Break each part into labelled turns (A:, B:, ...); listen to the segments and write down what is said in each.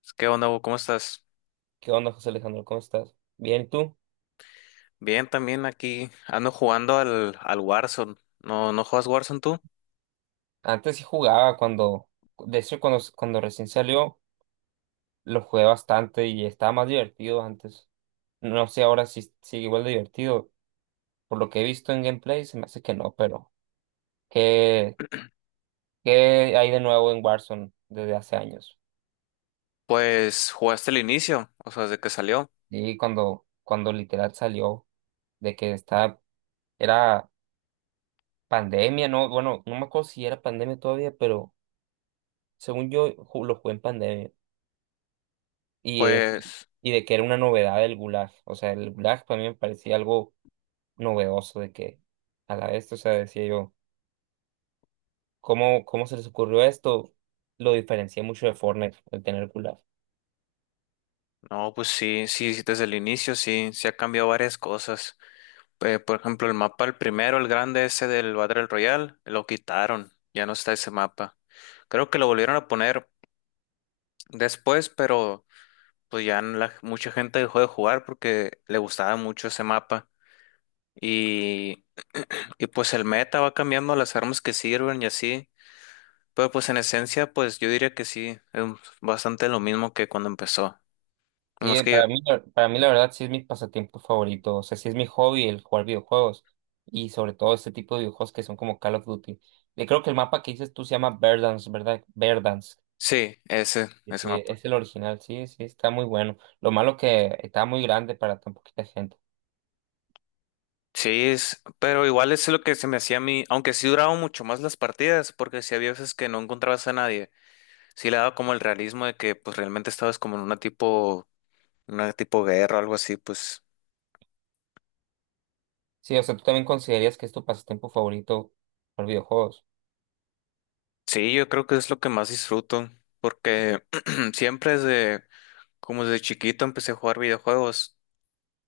A: Pues, ¿qué onda, Hugo? ¿Cómo estás?
B: ¿Qué onda, José Alejandro? ¿Cómo estás? Bien, ¿y tú?
A: Bien, también aquí ando jugando al Warzone. ¿No juegas Warzone tú?
B: Antes sí jugaba cuando, de hecho, cuando recién salió, lo jugué bastante y estaba más divertido antes. No sé ahora si sigue igual de divertido. Por lo que he visto en gameplay, se me hace que no, pero ¿qué, ¿qué hay de nuevo en Warzone desde hace años?
A: Pues jugaste el inicio, o sea, desde que salió.
B: Y cuando literal salió de que estaba, era pandemia, ¿no? Bueno, no me acuerdo si era pandemia todavía, pero según yo lo jugué en pandemia. y de,
A: Pues,
B: y de que era una novedad el gulag. O sea, el gulag para mí me parecía algo novedoso, de que a la vez, o sea, decía yo, ¿cómo se les ocurrió esto? Lo diferencia mucho de Fortnite, el tener gulag.
A: no, pues sí, desde el inicio sí, sí ha cambiado varias cosas. Por ejemplo, el mapa, el primero, el grande ese del Battle Royale, lo quitaron, ya no está ese mapa. Creo que lo volvieron a poner después, pero pues ya mucha gente dejó de jugar porque le gustaba mucho ese mapa. y Y pues el meta va cambiando las armas que sirven y así. Pero pues en esencia, pues yo diría que sí, es bastante lo mismo que cuando empezó.
B: Sí,
A: Nomás que yo,
B: para mí la verdad sí es mi pasatiempo favorito, o sea, sí es mi hobby el jugar videojuegos y sobre todo este tipo de videojuegos que son como Call of Duty. Y creo que el mapa que dices tú se llama Verdansk, ¿verdad? Verdansk.
A: sí, ese,
B: Sí,
A: ese
B: sí,
A: mapa.
B: es el original, sí, sí, está muy bueno. Lo malo que está muy grande para tan poquita gente.
A: Sí, es, pero igual es lo que se me hacía a mí, aunque sí duraban mucho más las partidas, porque si había veces que no encontrabas a nadie, sí le daba como el realismo de que pues realmente estabas como en una tipo guerra o algo así, pues
B: Sí, o sea, ¿tú también considerarías que es tu pasatiempo favorito por videojuegos?
A: sí, yo creo que es lo que más disfruto, porque siempre desde, como desde chiquito empecé a jugar videojuegos.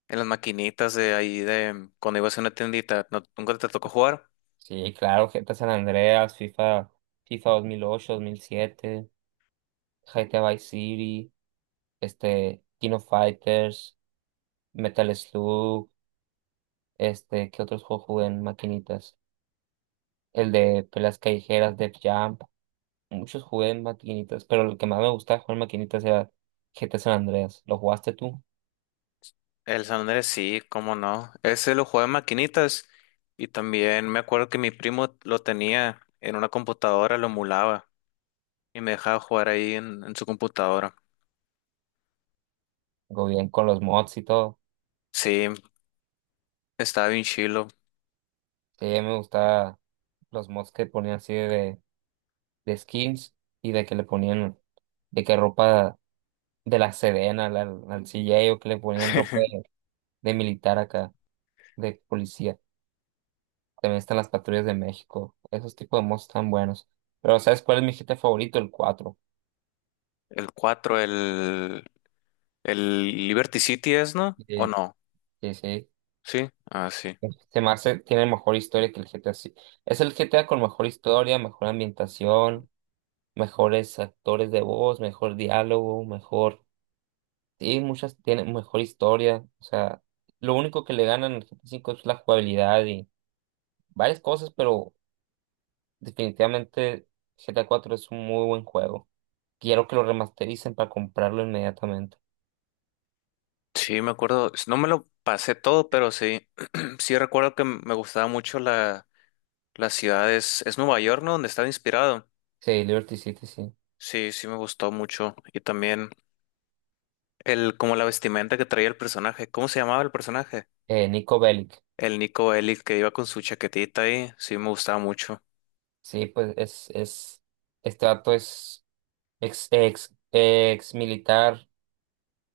A: En las maquinitas de ahí de cuando ibas a una tiendita, ¿nunca te tocó jugar?
B: Sí, claro, GTA San Andreas, FIFA 2008, 2007, GTA Vice City, King of Fighters, Metal Slug, este, ¿qué otros juegos jugué en maquinitas? El de peleas callejeras, Def Jump, muchos jugué en maquinitas, pero el que más me gustaba jugar en maquinitas era GTA San Andreas. ¿Lo jugaste tú?
A: El San Andrés sí, cómo no. Ese lo jugaba en maquinitas y también me acuerdo que mi primo lo tenía en una computadora, lo emulaba y me dejaba jugar ahí en su computadora.
B: Go bien con los mods y todo.
A: Sí, estaba bien chilo.
B: Sí, me gustaba los mods que ponían así de skins y de que le ponían de que ropa de la Sedena al CJ o que le ponían ropa de militar acá, de policía. También están las patrullas de México, esos tipos de mods están buenos. Pero ¿sabes cuál es mi GTA favorito? El cuatro.
A: El 4 el Liberty City es, ¿no? ¿O
B: Sí,
A: no?
B: sí, sí.
A: Sí, ah, sí.
B: Se me hace, tiene mejor historia que el GTA. Sí. Es el GTA con mejor historia, mejor ambientación, mejores actores de voz, mejor diálogo, mejor. Sí, muchas tienen mejor historia. O sea, lo único que le ganan al GTA V es la jugabilidad y varias cosas, pero definitivamente GTA cuatro es un muy buen juego. Quiero que lo remastericen para comprarlo inmediatamente.
A: Sí, me acuerdo. No me lo pasé todo, pero sí. Sí recuerdo que me gustaba mucho la. La ciudad es Nueva York, ¿no? Donde estaba inspirado.
B: Sí, Liberty City, sí.
A: Sí, sí me gustó mucho. Y también el, como la vestimenta que traía el personaje. ¿Cómo se llamaba el personaje?
B: Nico Bellic.
A: El Nico Bellic que iba con su chaquetita ahí. Sí me gustaba mucho.
B: Sí, este dato es ex militar.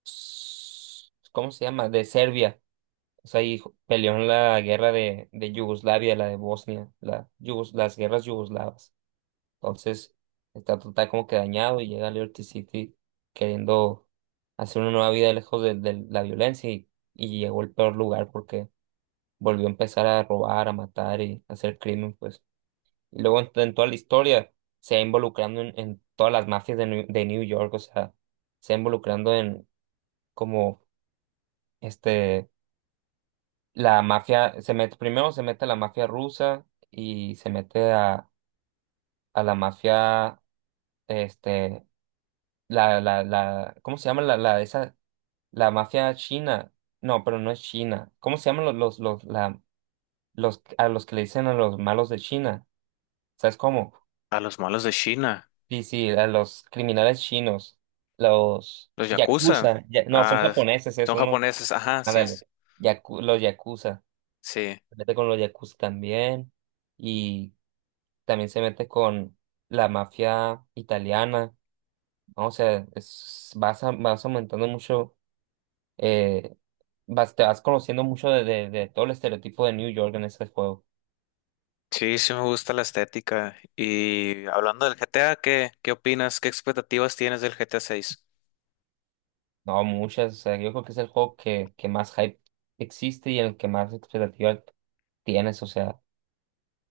B: ¿Cómo se llama? De Serbia. O sea, y peleó en la guerra de Yugoslavia, la de Bosnia, las guerras yugoslavas. Entonces, está total como que dañado y llega a Liberty City queriendo hacer una nueva vida lejos de la violencia y llegó al peor lugar porque volvió a empezar a robar, a matar y a hacer crimen, pues. Y luego en toda la historia se va involucrando en todas las mafias de de New York, o sea, se va involucrando en como este. La mafia se mete, primero se mete la mafia rusa y se mete a la mafia, este, ¿cómo se llama esa, la mafia china? No, pero no es China. ¿Cómo se llaman los, los, la, a los que le dicen a los malos de China? ¿Sabes cómo?
A: A los malos de China.
B: Sí, sí, a los criminales chinos,
A: Los Yakuza.
B: no, son
A: Ah,
B: japoneses
A: son
B: esos, ¿no?
A: japoneses. Ajá, sí.
B: Ándale, los yakuza,
A: Sí.
B: se mete con los yakuza también y también se mete con la mafia italiana, ¿no? O sea, vas aumentando mucho, eh, vas, te vas conociendo mucho de todo el estereotipo de New York en ese juego.
A: Sí, sí me gusta la estética. Y hablando del GTA, ¿qué opinas? ¿Qué expectativas tienes del GTA 6?
B: No, muchas, o sea, yo creo que es el juego que más hype existe y en el que más expectativa tienes, o sea,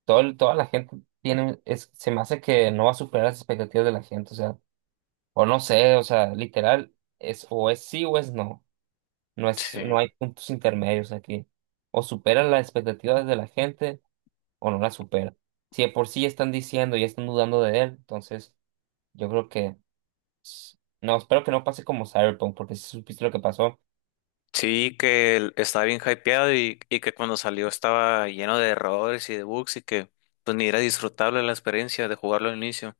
B: toda la gente tiene, es, se me hace que no va a superar las expectativas de la gente, o sea, o no sé, o sea, literal, es o es sí o es no.
A: Sí.
B: No hay puntos intermedios aquí. O supera las expectativas de la gente o no las supera. Si de por sí ya están diciendo y están dudando de él, entonces yo creo que no, espero que no pase como Cyberpunk, porque si supiste lo que pasó,
A: Sí, que estaba bien hypeado y que cuando salió estaba lleno de errores y de bugs y que pues ni era disfrutable la experiencia de jugarlo al inicio.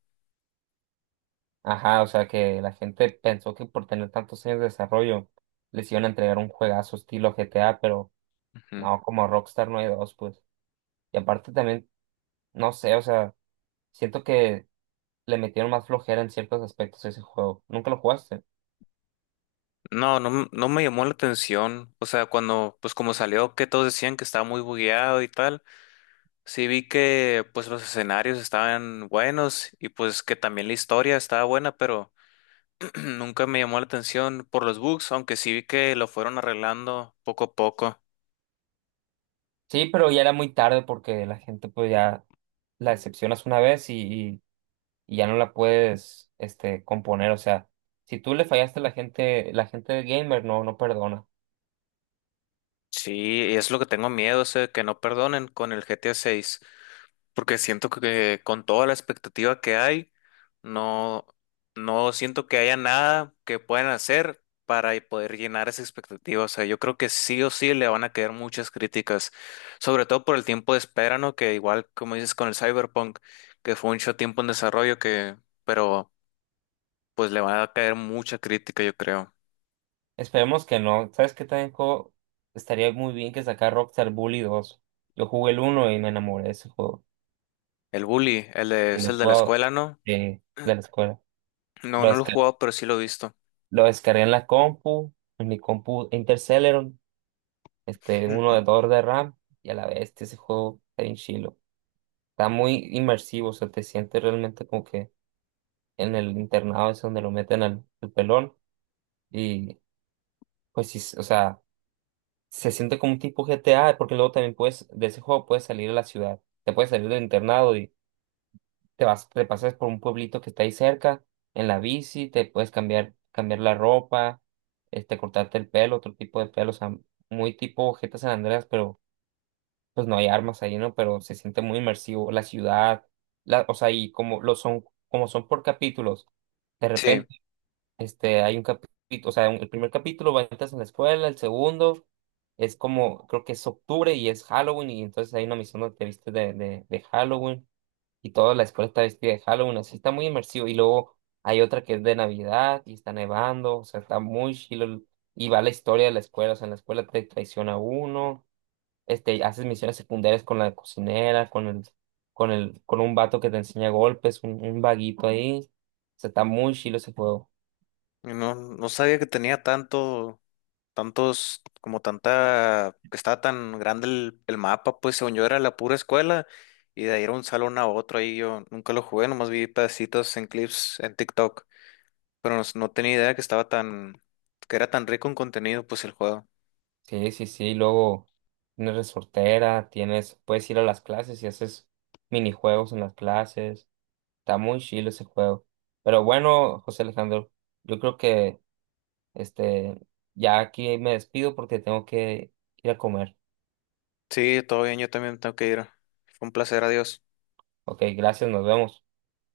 B: ajá, o sea que la gente pensó que por tener tantos años de desarrollo les iban a entregar un juegazo estilo GTA, pero
A: Ujú.
B: no, como Rockstar no hay dos, pues. Y aparte también, no sé, o sea, siento que le metieron más flojera en ciertos aspectos a ese juego. ¿Nunca lo jugaste?
A: No, no, no me llamó la atención. O sea, cuando pues como salió que todos decían que estaba muy bugueado y tal, sí vi que pues los escenarios estaban buenos y pues que también la historia estaba buena, pero nunca me llamó la atención por los bugs, aunque sí vi que lo fueron arreglando poco a poco.
B: Sí, pero ya era muy tarde porque la gente pues ya la decepcionas una vez y ya no la puedes este componer. O sea, si tú le fallaste a la gente de gamer no, no perdona.
A: Sí, es lo que tengo miedo, o sea, que no perdonen con el GTA 6, porque siento que con toda la expectativa que hay, no, no siento que haya nada que puedan hacer para poder llenar esa expectativa. O sea, yo creo que sí o sí le van a quedar muchas críticas, sobre todo por el tiempo de espera, ¿no? Que igual, como dices, con el Cyberpunk, que fue mucho tiempo en desarrollo, que, pero pues le van a caer mucha crítica, yo creo.
B: Esperemos que no. ¿Sabes qué también juego? Estaría muy bien que sacar Rockstar Bully 2. Yo jugué el uno y me enamoré de ese juego.
A: El bully,
B: Y
A: es
B: lo
A: el de la escuela, ¿no?
B: he de la escuela.
A: No,
B: Lo
A: no lo he
B: descargué,
A: jugado, pero sí lo he visto.
B: lo descargué en la compu, en mi compu Interceleron, este, uno de 2 de RAM, y a la bestia ese juego está bien chilo. Está muy inmersivo, o sea, te sientes realmente como que en el internado es donde lo meten al pelón y pues sí, o sea, se siente como un tipo GTA porque luego también puedes, de ese juego puedes salir a la ciudad, te puedes salir del internado y te pasas por un pueblito que está ahí cerca en la bici, te puedes cambiar, cambiar la ropa, este, cortarte el pelo, otro tipo de pelo, o sea, muy tipo GTA San Andreas, pero pues no hay armas ahí, ¿no? Pero se siente muy inmersivo la ciudad, la, o sea, y como lo son, como son por capítulos, de
A: Sí,
B: repente, este, hay un capítulo, el primer capítulo va entras en la escuela, el segundo es como, creo que es octubre y es Halloween, y entonces hay una misión donde te viste de Halloween, y toda la escuela está vestida de Halloween, así está muy inmersivo, y luego hay otra que es de Navidad, y está nevando, o sea, está muy chilo, el- y va la historia de la escuela, o sea, en la escuela te traiciona uno, este, haces misiones secundarias con la cocinera, con el, con un vato que te enseña golpes, un vaguito ahí. O sea, está muy chilo ese juego.
A: no, no sabía que tenía tanto, tantos, como tanta, que estaba tan grande el mapa, pues según yo era la pura escuela y de ahí era un salón a otro, ahí yo nunca lo jugué, nomás vi pedacitos en clips en TikTok, pero no, no tenía idea que estaba tan, que era tan rico en contenido, pues el juego.
B: Sí, sí, sí. Luego tienes resortera, tienes, puedes ir a las clases y haces minijuegos en las clases. Está muy chilo ese juego. Pero bueno, José Alejandro, yo creo que este ya aquí me despido porque tengo que ir a comer.
A: Sí, todo bien, yo también tengo que ir. Fue un placer, adiós.
B: Ok, gracias, nos vemos.